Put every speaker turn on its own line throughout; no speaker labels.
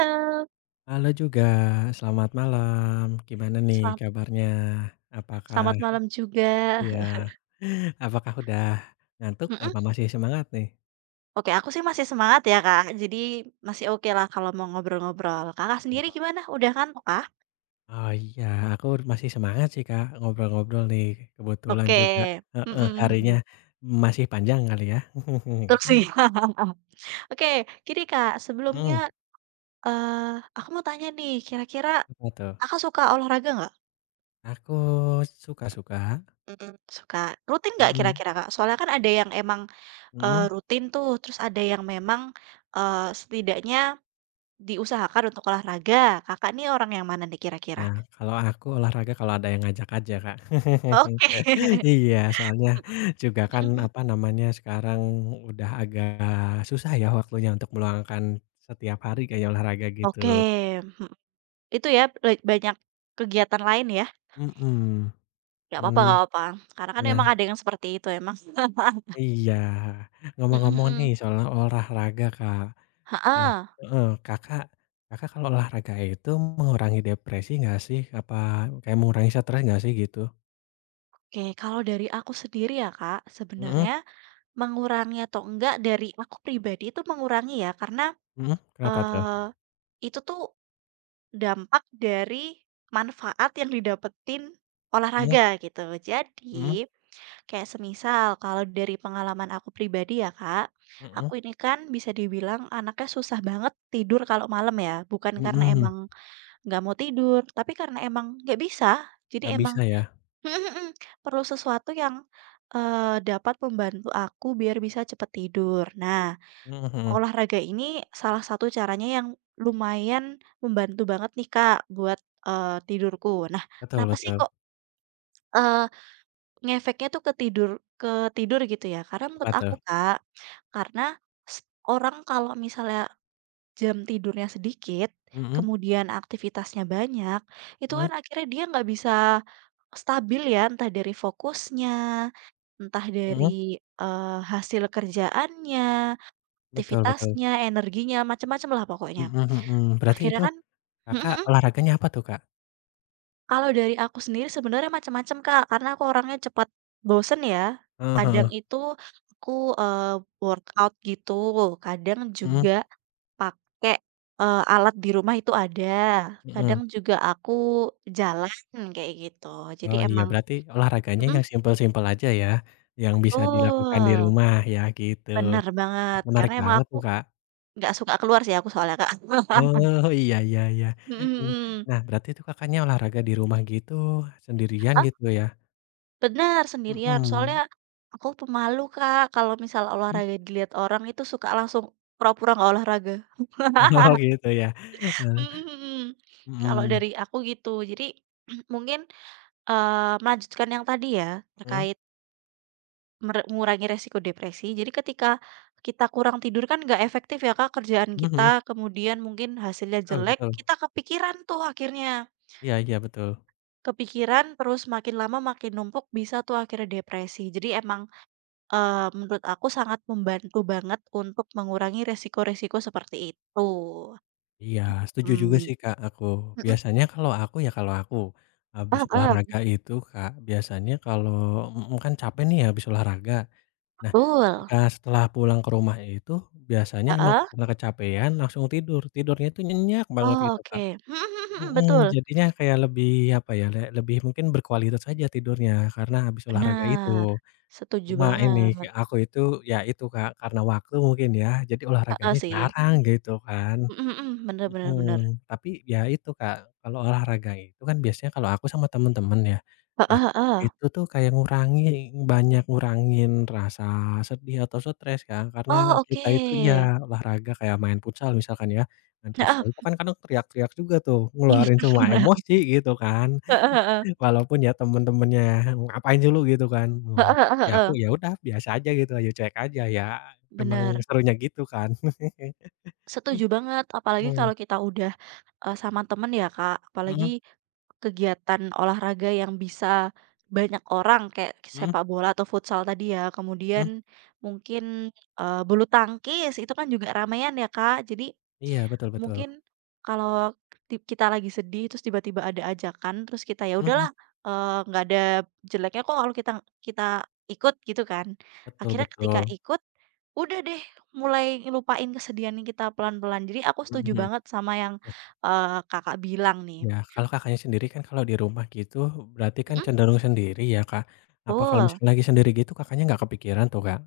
Halo,
Halo juga, selamat malam. Gimana nih
selam
kabarnya? Apakah
selamat malam juga.
ya? Apakah udah ngantuk
Mhm,
apa masih semangat nih?
oke aku sih masih semangat ya, Kak, jadi masih oke lah kalau mau ngobrol-ngobrol. Kakak sendiri
Oh
gimana, udah kan, Kak?
oh iya, aku masih semangat sih Kak, ngobrol-ngobrol nih kebetulan
Oke,
juga heeh,
mhm
harinya
mhm,
masih panjang kali ya.
betul sih. Oke, jadi Kak, sebelumnya,
Mhm,
aku mau tanya nih, kira-kira
apa tuh?
Kakak suka olahraga nggak?
Aku suka-suka,
Mm-mm. Suka. Rutin nggak
mhm
kira-kira, Kak? Soalnya kan ada yang emang,
mhm.
rutin tuh, terus ada yang memang, setidaknya diusahakan untuk olahraga. Kakak nih orang yang mana nih kira-kira?
Nah, kalau aku olahraga kalau ada yang ngajak aja Kak.
Oke.
Iya, soalnya juga kan,
Mhm mhm.
apa namanya, sekarang udah agak susah ya waktunya untuk meluangkan setiap hari kayak olahraga gitu.
Oke, mhm, itu ya banyak kegiatan lain ya?
Mhm, mmm,
Nggak apa-apa, karena kan
nah
emang ada yang seperti itu emang.
iya.
Mhm
Ngomong-ngomong nih
mhm.
soal olahraga, Kak. Nah
Heeh,
heeh, Kakak Kakak kalau olahraga itu mengurangi depresi nggak sih? Apa kayak mengurangi stres nggak sih gitu?
oke kalau dari aku sendiri ya Kak,
Mhm
sebenarnya mengurangi atau enggak dari aku pribadi itu mengurangi ya karena,
mhm, kenapa tuh?
eee, itu tuh dampak dari manfaat yang didapetin
Mhm
olahraga gitu.
mhm
Jadi kayak semisal kalau dari pengalaman aku pribadi ya Kak,
mhm
aku ini kan bisa dibilang anaknya susah banget tidur kalau malam ya. Bukan karena
mhm,
emang nggak mau tidur, tapi karena emang nggak bisa. Jadi
nggak bisa
emang
ya?
perlu sesuatu yang dapat membantu aku biar bisa cepet tidur. Nah,
Mhm mhm,
olahraga ini salah satu caranya yang lumayan membantu banget nih Kak buat tidurku. Nah,
betul
kenapa sih
betul,
kok eh, ngefeknya tuh ke tidur gitu ya? Karena
apa
menurut
tuh?
aku, Kak, karena s orang kalau misalnya jam tidurnya sedikit,
Mhm
kemudian aktivitasnya banyak, itu
mhm
kan akhirnya dia nggak bisa stabil ya, entah dari fokusnya, entah
mhm,
dari, hasil kerjaannya,
betul betul,
aktivitasnya, energinya, macam-macam lah pokoknya.
mhm mhm, berarti
Akhirnya
itu
kan.
Kakak olahraganya apa tuh, Kak?
Kalau dari aku sendiri sebenarnya macam-macam, Kak, karena aku orangnya cepat bosen ya.
Heeh
Kadang
heeh,
itu aku, eee, workout gitu, kadang
mhm
juga pakai, alat di rumah itu ada,
mhm,
kadang juga aku jalan kayak gitu. Jadi
oh iya
emang.
berarti olahraganya
Mhm,
yang simpel-simpel aja ya, yang bisa dilakukan di
betul,
rumah ya gitu,
bener banget,
menarik
karena emang
banget
aku
tuh, Kak,
nggak suka keluar sih aku soalnya, Kak.
oh iya iya iya,
Mhm
mmm,
mhm.
nah berarti itu Kakaknya olahraga di rumah gitu sendirian gitu ya?
Benar sendirian. Soalnya
Mhm,
aku pemalu, Kak. Kalau misal
mmm,
olahraga dilihat orang itu suka langsung pura-pura nggak olahraga.
oh gitu ya, heeh,
Mhm mhm. Kalau
mhm,
dari aku gitu. Jadi mungkin, melanjutkan yang tadi ya,
mhm
terkait mengurangi resiko depresi. Jadi ketika kita kurang tidur kan nggak efektif ya, Kak, kerjaan
mhm
kita,
mhm,
kemudian mungkin hasilnya
betul
jelek,
betul,
kita kepikiran tuh akhirnya.
iya iya betul.
Kepikiran, terus makin lama makin numpuk, bisa tuh akhirnya depresi. Jadi emang. Menurut aku sangat membantu banget untuk mengurangi resiko-resiko seperti itu.
Iya, setuju juga
Mmm,
sih, Kak, aku. Biasanya kalau aku ya kalau aku habis
Ah. Heeh,
olahraga itu, Kak, biasanya kalau mhm, kan capek nih habis olahraga. Nah,
betul,
ketika setelah pulang ke rumah itu biasanya
Ah.
emang
Ah.
karena kecapean langsung tidur, tidurnya itu nyenyak banget
Oh
gitu, Kak.
oke, mhm mhm mhm,
Mhm,
betul,
jadinya kayak lebih apa ya, lebih mungkin berkualitas aja tidurnya karena habis olahraga itu.
Benar. Setuju
Cuma ini
banget,
aku itu ya itu, Kak, karena waktu mungkin ya, jadi
ah ah,
olahraganya
sih,
jarang gitu kan.
mhm mhm, bener bener bener,
Mhm, tapi ya itu Kak, kalau olahraga itu kan biasanya kalau aku sama temen-temen ya,
ah
nah
ah. Ah.
itu tuh kayak ngurangi banyak ngurangin rasa sedih atau stres Kak, karena
Oh oke,
kita itu iya olahraga kayak main futsal misalkan ya, main futsal itu
heeh,
kan kadang teriak-teriak juga tuh,
heeh.
ngeluarin semua emosi gitu kan,
Ah ah ah
walaupun ya temen-temennya, "Ngapain dulu gitu kan,
ah
mmm,
ah. Ah,
ya
ah.
aku, "Ya udah biasa aja gitu, ya cuek aja ya," emang
Benar.
serunya gitu kan.
Setuju banget, apalagi
Mhm,
kalau kita udah, sama temen ya, Kak, apalagi
mhm
kegiatan olahraga yang bisa banyak orang kayak
mhm
sepak bola atau futsal tadi ya, kemudian
mhm.
mungkin, bulu tangkis itu kan juga ramean ya, Kak, jadi
Iya, betul betul.
mungkin kalau kita lagi sedih terus tiba-tiba ada ajakan, terus kita, "Ya
Mhm,
udahlah, nggak ada jeleknya kok kalau kita kita ikut," gitu kan.
betul
Akhirnya ketika
betul.
ikut, udah deh mulai lupain kesedihan kita pelan-pelan. Jadi aku setuju
Mhm.
banget sama yang, Kakak bilang nih.
Ya, kalau Kakaknya sendiri kan kalau di rumah gitu berarti kan
Mhm,
cenderung sendiri ya, Kak? Apa kalau
betul.
misalnya lagi sendiri gitu Kakaknya nggak kepikiran tuh, Kak,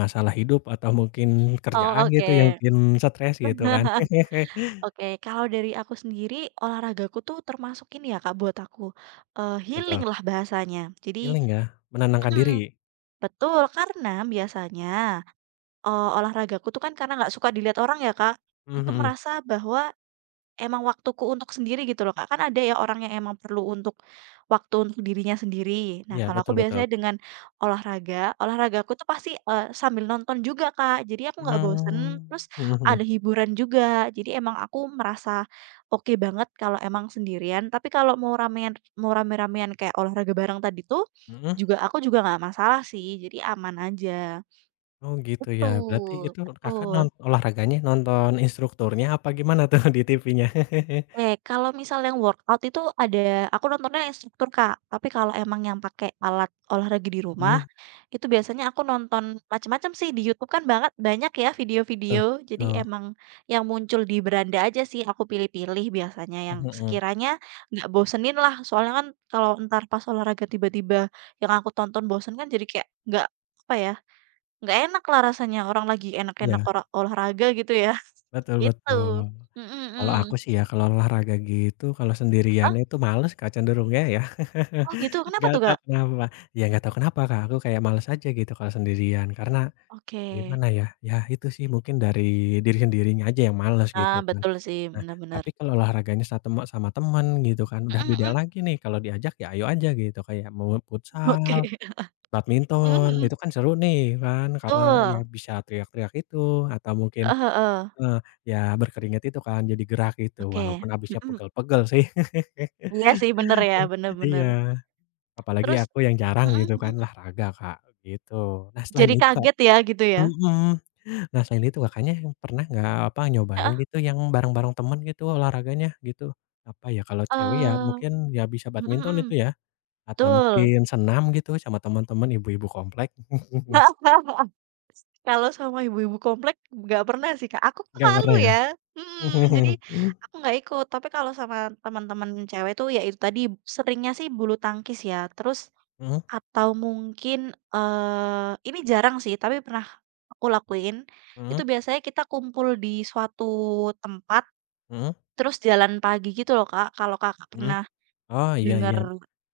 masalah hidup atau mungkin kerjaan
Oh,
gitu yang
oke.
bikin stres gitu kan?
Oke, kalau dari aku sendiri, olahragaku tuh termasuk ini ya Kak, buat aku, healing
Betul,
lah bahasanya. Jadi.
healing ya, menenangkan
Mhm.
diri?
Betul, karena biasanya, olahragaku tuh kan karena nggak suka dilihat orang ya, Kak,
Mhm
itu
mhm.
merasa bahwa emang waktuku untuk sendiri gitu loh, Kak. Kan ada ya orang yang emang perlu untuk waktu untuk dirinya sendiri. Nah,
Iya,
kalau aku
betul betul.
biasanya dengan olahraga, olahragaku tuh pasti, sambil nonton juga, Kak. Jadi aku nggak bosen,
Mmm,
terus
mhm
ada
mhm.
hiburan juga. Jadi emang aku merasa oke banget kalau emang sendirian, tapi kalau mau ramean mau rame-ramean kayak olahraga bareng tadi tuh,
Mhm?
juga aku juga nggak masalah sih, jadi aman aja.
Oh gitu ya, berarti
Betul,
itu Kakak non
betul.
olahraganya nonton instrukturnya apa gimana tuh di TV-nya?
Oke, kalau misal yang workout itu ada aku nontonnya instruktur, Kak. Tapi kalau emang yang pakai alat olahraga di rumah,
Mhm.
itu biasanya aku nonton macam-macam sih, di YouTube kan banget banyak ya
Betul
video-video. Jadi
betul.
emang yang muncul di beranda aja sih aku pilih-pilih biasanya yang
Mhm mhm.
sekiranya nggak bosenin lah. Soalnya kan kalau ntar pas olahraga tiba-tiba yang aku tonton bosen kan jadi kayak nggak, apa ya, nggak enak lah rasanya, orang lagi enak-enak
Iya,
ora olahraga gitu ya.
betul betul.
Gitu. Mhm mhm.
Kalau aku sih ya, kalau olahraga gitu, kalau sendirian itu males Kak cenderungnya ya.
Oh gitu, kenapa
Nggak
tuh,
tahu
Kak?
kenapa. Ya nggak tahu kenapa Kak, aku kayak males aja gitu kalau sendirian. Karena
Oke.
gimana ya, ya itu sih mungkin dari diri sendirinya aja yang males gitu
Nah,
kan.
betul sih,
Nah,
benar-benar.
tapi kalau olahraganya sa teme sama teman gitu kan, udah
Mhm
beda
mhm.
lagi nih kalau diajak ya ayo aja gitu. Kayak mau
Oke.
futsal,
Mhm
badminton,
mhm.
itu kan seru nih kan, karena ya
Betul,
bisa teriak-teriak itu, atau mungkin
heeh heeh.
heeh, ya berkeringat itu kan, jadi gerak gitu,
Oke,
walaupun habisnya
mhm.
pegel-pegel sih.
Iya sih bener ya, bener
Iya,
bener.
apalagi
Terus.
aku yang jarang
Mhm
gitu kan
mhm.
olahraga, Kak, gitu. Nah selain
Jadi
itu, Kak
kaget ya gitu ya?
mhm, nah selain itu Kakaknya yang pernah nggak, apa, nyobain
Heeh,
gitu yang bareng-bareng temen gitu olahraganya gitu? Apa ya, kalau cewek ya
eee,
mungkin ya bisa
mhm
badminton itu
mhm,
ya, atau
betul.
mungkin senam gitu sama teman-teman ibu-ibu komplek.
Kalau sama ibu-ibu komplek nggak pernah sih, Kak, aku kan
Nggak
malu
pernah ya?
ya, mhm, jadi
Mhm,
aku nggak ikut. Tapi kalau sama teman-teman cewek tuh ya itu tadi, seringnya sih bulu tangkis ya, terus
mhm,
atau mungkin, ini jarang sih tapi pernah aku lakuin,
mhm
itu biasanya kita kumpul di suatu tempat,
mhm
terus jalan pagi gitu loh, Kak, kalau Kakak
mhm.
pernah
Oh, iya
dengar.
iya.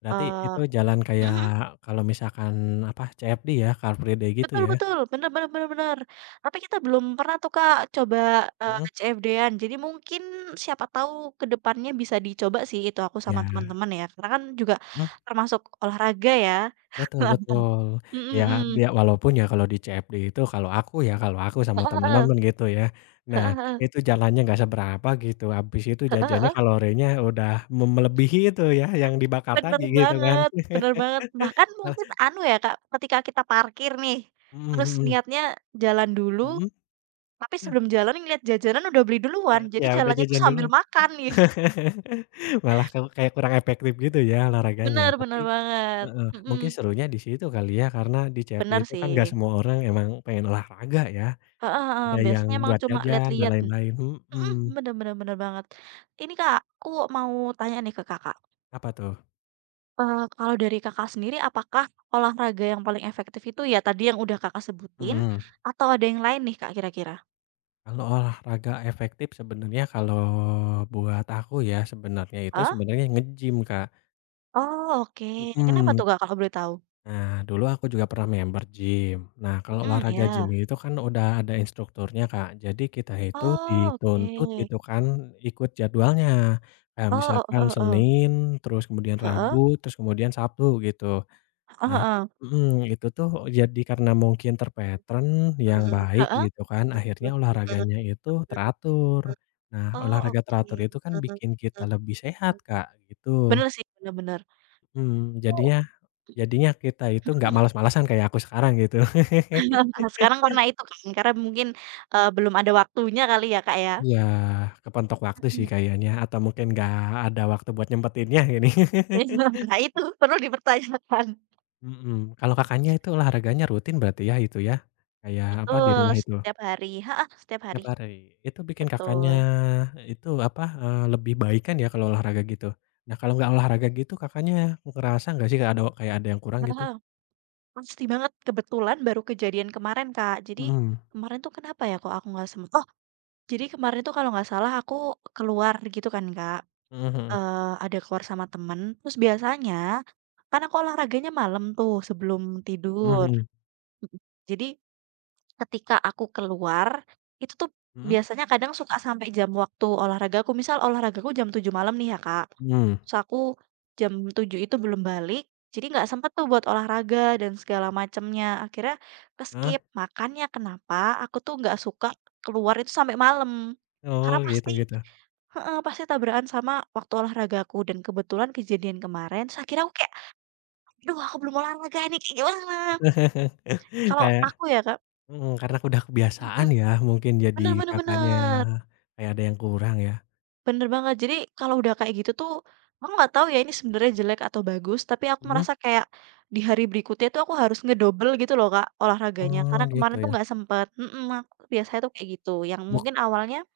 Berarti itu
eee
jalan
mhm
kayak
mhm,
kalau misalkan, apa, CFD ya, Car Free Day gitu
betul
ya?
betul, bener bener bener bener. Tapi kita belum pernah tuh, Kak, coba,
Mhm,
CFD-an. Jadi mungkin siapa tahu ke depannya bisa dicoba sih itu aku sama
iya,
teman-teman ya, karena kan juga
mhm,
termasuk olahraga ya.
betul betul.
Heeh. Mhm
Ya
mhm.
walaupun ya kalau di CFD itu kalau aku ya, kalau aku sama teman-teman gitu ya, nah
Heeh heeh.
itu jalannya nggak seberapa gitu, habis itu
Heeh
jajannya
heeh.
kalorinya udah melebihi itu ya yang dibakar tadi
Bener
gitu kan.
banget bener banget. Bahkan
Malah
mungkin anu ya, Kak, ketika kita parkir nih,
mhm
terus
mhm,
niatnya jalan dulu,
mhm,
tapi sebelum jalan ngeliat jajanan udah beli
ya
duluan, jadi
ya udah
jalannya tuh
jajan dulu.
sambil makan nih.
Malah kamu kayak kurang efektif gitu ya olahraganya,
Bener
tapi
bener banget,
heeh,
mhm,
mungkin serunya di situ kali ya, karena di CFD
bener
itu kan nggak
sih.
semua orang emang pengen olahraga ya,
Heeh heeh,
ada yang
biasanya emang
buat
cuma
jajan dan
lihat-lihat.
lain-lain,
Mhm,
mhm,
bener bener bener banget. Ini, Kak, aku mau tanya nih ke Kakak,
apa tuh?
kalau dari Kakak sendiri apakah olahraga yang paling efektif itu ya tadi yang udah Kakak sebutin,
Mhm,
atau ada yang lain nih, Kak, kira-kira?
kalau olahraga efektif sebenarnya kalau buat aku ya, sebenarnya itu
Heeh?
sebenarnya nge-gym, Kak,
Oh, oke. Kenapa
mhm.
tuh, Kak, kalau boleh tahu?
Nah, dulu aku juga pernah member gym. Nah, kalau
Mhm,
olahraga gym
ya.
itu kan udah ada instrukturnya, Kak. Jadi kita itu
Oh,
dituntut
oke.
gitu kan ikut jadwalnya. Kayak
Oh,
misalkan
heeh heeh.
Senin, terus kemudian Rabu,
Heeh?
terus kemudian Sabtu gitu.
Heeh
Nah
oh,
mhm, itu tuh jadi karena mungkin yang baik gitu kan, akhirnya
heeh.
olahraganya itu teratur.
Heeh?
Nah,
Oh,
olahraga teratur
oke.
itu kan bikin kita lebih sehat, Kak, gitu.
Bener sih, bener bener.
Mhm,
Oh,
jadinya Jadinya kita itu
mhm
nggak
mhm.
malas-malasan kayak aku sekarang gitu.
Nah, sekarang karena itu kan, karena mungkin, belum ada waktunya kali ya, Kak, ya?
Iya, kepentok waktu sih
Mhm.
kayaknya atau mungkin nggak ada waktu buat nyempetinnya gini.
Nah, itu perlu dipertanyakan.
Mhm, kalau Kakaknya itu olahraganya rutin berarti ya itu ya? Kayak apa, di
Betul,
rumah itu?
setiap hari heeh, setiap
Tiap
hari.
hari. Itu bikin Kakaknya
Betul.
itu apa, lebih baik kan ya kalau olahraga gitu? Nah kalau nggak olahraga gitu Kakaknya ngerasa nggak sih kayak ada yang kurang gitu?
Heeh. Pasti banget, kebetulan baru kejadian kemarin, Kak. Jadi,
Mhm,
kemarin tuh kenapa ya kok aku nggak oh, jadi kemarin tuh kalau nggak salah aku keluar gitu kan, Kak,
mhm
ada keluar sama temen, terus biasanya kan aku olahraganya malam tuh sebelum
mhm, mhm
tidur,
mhm,
mhm, jadi ketika aku keluar, itu tuh
mhm,
biasanya kadang suka sampai jam waktu olahragaku, misal olahragaku jam tujuh malam nih ya, Kak.
mhm.
Terus aku jam tujuh itu belum balik, jadi nggak sempet tuh buat olahraga dan segala macemnya, akhirnya keskip. Makanya kenapa aku tuh nggak suka keluar itu sampai malam,
Oh
karena
gitu
pasti
gitu.
heeh, pasti tabrakan sama waktu olahragaku dan kebetulan kejadian kemarin, terus akhirnya aku kayak, "Aduh aku belum olahraga nih, kayak gimana?" Kalau
Kayak
aku ya, Kak.
mhm, karena udah kebiasaan
Mhm,
ya mungkin jadi
bener bener
Kakaknya
bener.
kayak ada yang kurang ya?
Bener banget. Jadi kalau udah kayak gitu tuh, aku nggak tahu ya ini sebenarnya jelek atau bagus, tapi aku
Mhm?
merasa kayak di hari berikutnya tuh aku harus ngedobel gitu loh Kak, olahraganya.
Oh
Karena
gitu
kemarin tuh
ya.
nggak sempet, aku biasanya tuh kayak gitu, yang
Buk
mungkin awalnya,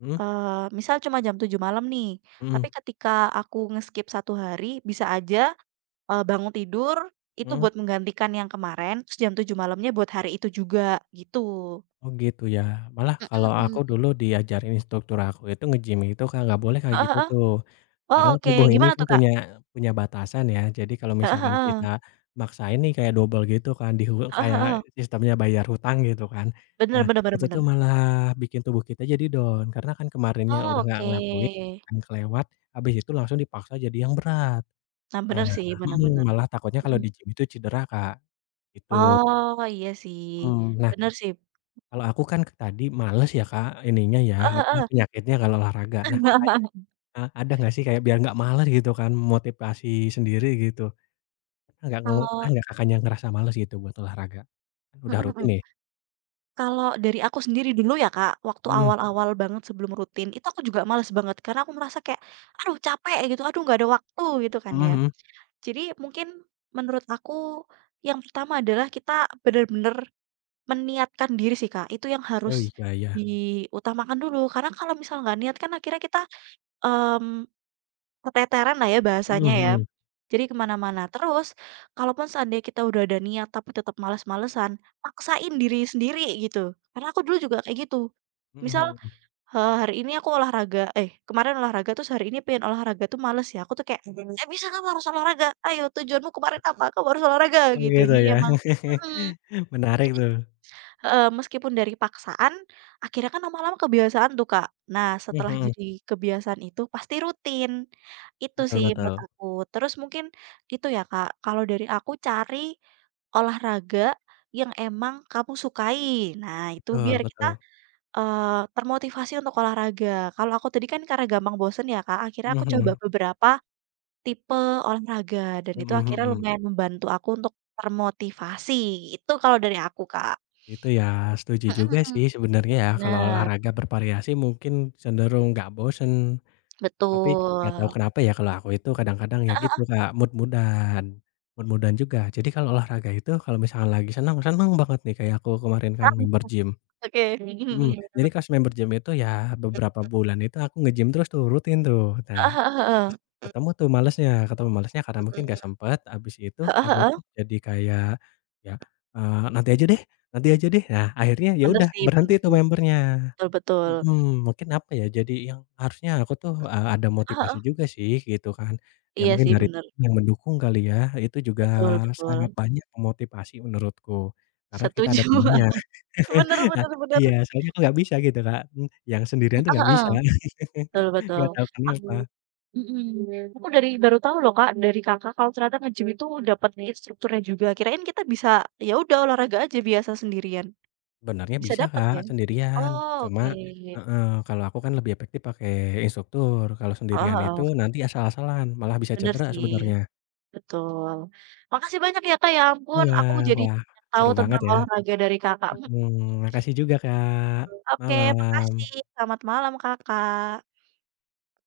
mhm
misal cuma jam tujuh malam nih, tapi
mhm
ketika aku nge-skip 1 hari, bisa aja, bangun tidur, itu
mhm.
buat menggantikan yang kemarin, terus jam 7.00 malamnya buat hari itu juga, gitu.
Oh gitu ya. Malah kalau
Mhm
aku
mhm.
dulu diajarin instruktur aku itu nge-gym itu kan nggak boleh kayak
Heeh
gitu
heeh.
tuh.
Oh,
Karena
oke.
tubuh ini
Gimana
kan
tuh Kak?
punya punya batasan ya, jadi kalau
Heeh
misalkan kita
heeh.
maksain nih kayak dobel gitu kan,
Heeh
kayak
heeh.
sistemnya bayar hutang gitu kan.
Bener
Nah,
bener bener
itu
bener.
tuh malah bikin tubuh kita jadi down, karena kan kemarinnya
Oh,
udah nggak
oke.
ngelakuin kan kelewat, habis itu langsung dipaksa jadi yang berat.
Nah,
Nah
bener sih, bener
mhm,
bener.
malah takutnya kalau
Mhm.
di gym itu cedera, Kak, gitu.
Oh, iya sih,
Mhm, nah
bener sih.
kalau aku kan tadi males ya, Kak, ininya ya,
Heeh
apa,
heeh.
penyakitnya kalau olahraga. Nah, Ada nggak sih kayak biar nggak males gitu kan, motivasi sendiri gitu? Pernah
Kalau.
nggak Kakaknya ngerasa males gitu buat olahraga? Kan udah
Mhm
rutin
mhm.
nih.
Kalau dari aku sendiri dulu ya, Kak, waktu
Mhm,
awal-awal banget sebelum rutin, itu aku juga males banget karena aku merasa kayak, "Aduh capek," gitu, "Aduh nggak ada waktu," gitu kan
mhm
ya.
mhm.
Jadi mungkin menurut aku yang pertama adalah kita bener-bener meniatkan diri sih, Kak, itu yang
Oh
harus
iya iya.
diutamakan dulu karena kalau misal nggak niat kan akhirnya kita, mmm keteteran lah ya
Mhm
bahasanya ya.
mhm.
Jadi kemana mana. Terus, kalaupun seandainya kita udah ada niat tapi tetap males-malesan, paksain diri sendiri gitu. Karena aku dulu juga kayak gitu.
Mhm
Misal,
mhm.
hari ini aku olahraga eh, kemarin olahraga terus hari ini pengen olahraga tuh males ya, aku tuh kayak, "Nggak bisa kamu harus olahraga, ayo tujuanmu kemarin apa? Kamu harus olahraga,"
Oh
gitu.
gitu
Jadi
ya.
emang. Mhm,
Menarik
jadi,
tuh.
heeh, meskipun dari paksaan, akhirnya kan lama-lama kebiasaan tuh, Kak. Nah
Mhm
setelah
mhm.
jadi kebiasaan itu pasti rutin. Itu
Betul
sih menurut
betul.
aku. Terus mungkin itu ya, Kak, kalau dari aku cari olahraga yang emang kamu sukai. Nah, itu
Betul
biar kita,
betul.
eee, termotivasi untuk olahraga. Kalau aku tadi kan karena gampang bosen ya, Kak, akhirnya
Mhm
aku coba
mhm.
beberapa tipe olahraga dan itu
Mhm
akhirnya
mhm.
lumayan membantu aku untuk termotivasi, itu kalau dari aku, Kak.
Itu ya, setuju
Mhm
juga
mhm.
sih sebenarnya ya kalau
Bener,
olahraga bervariasi mungkin cenderung nggak bosen. Tapi nggak tahu
betul.
kenapa ya kalau aku itu kadang-kadang ya
Heeh
gitu
heeh.
Kak, mood mood mood mood juga. Jadi kalau olahraga itu kalau misalkan lagi senang senang banget nih kayak aku kemarin kan member gym.
Oke. Mhm
Mhm,
mhm.
jadi pas member gym itu ya beberapa bulan itu aku nge-gym terus tuh rutin tuh.
Heeh
Nah,
heeh heeh.
terus ketemu tuh malesnya ketemu malesnya karena mungkin nggak sempet, habis itu
Heeh
aku
heeh.
tuh jadi kayak ya, eee, nanti aja deh nanti aja deh. Nah akhirnya ya
Bener
udah
sih bener
berhenti tuh
sih.
member-nya.
Betul betul.
Mhm, mungkin apa ya, jadi yang harusnya aku tuh, ada motivasi
Heeh,
juga sih gitu kan. Ya
iya
mungkin
sih
dari
bener,
yang mendukung kali ya, itu juga
betul betul.
sangat banyak memotivasi menurutku, karena kita
Setuju.
ada temennya.
Bener
Nah
bener bener.
iya, soalnya aku nggak bisa gitu Kak, mmm, yang sendirian
Heeh
tuh nggak bisa.
heeh, betul betul.
Nggak tahu kenapa.
Mhm, aku dari baru tahu loh Kak, dari Kakak kalau ternyata nge-gym itu dapet instrukturnya juga, kirain kita bisa ya udah olahraga aja biasa sendirian,
Sebenarnya
bisa
bisa
dapet
Kak,
ya?
sendirian,
Oh oke,
cuma
heeh
heeh, kalau aku kan lebih efektif pakai instruktur, kalau sendirian
heeh,
itu nanti asal-asalan, malah bisa
bener
cedera
sih,
sebenarnya.
betul. Makasih banyak ya Kak ya ampun
Iya,
aku jadi
wah
banyak tahu
seru banget
tentang
ya.
olahraga dari Kakak. Mhm,
Mhm, makasih juga Kak,
oke
malam.
makasih, selamat malam Kakak.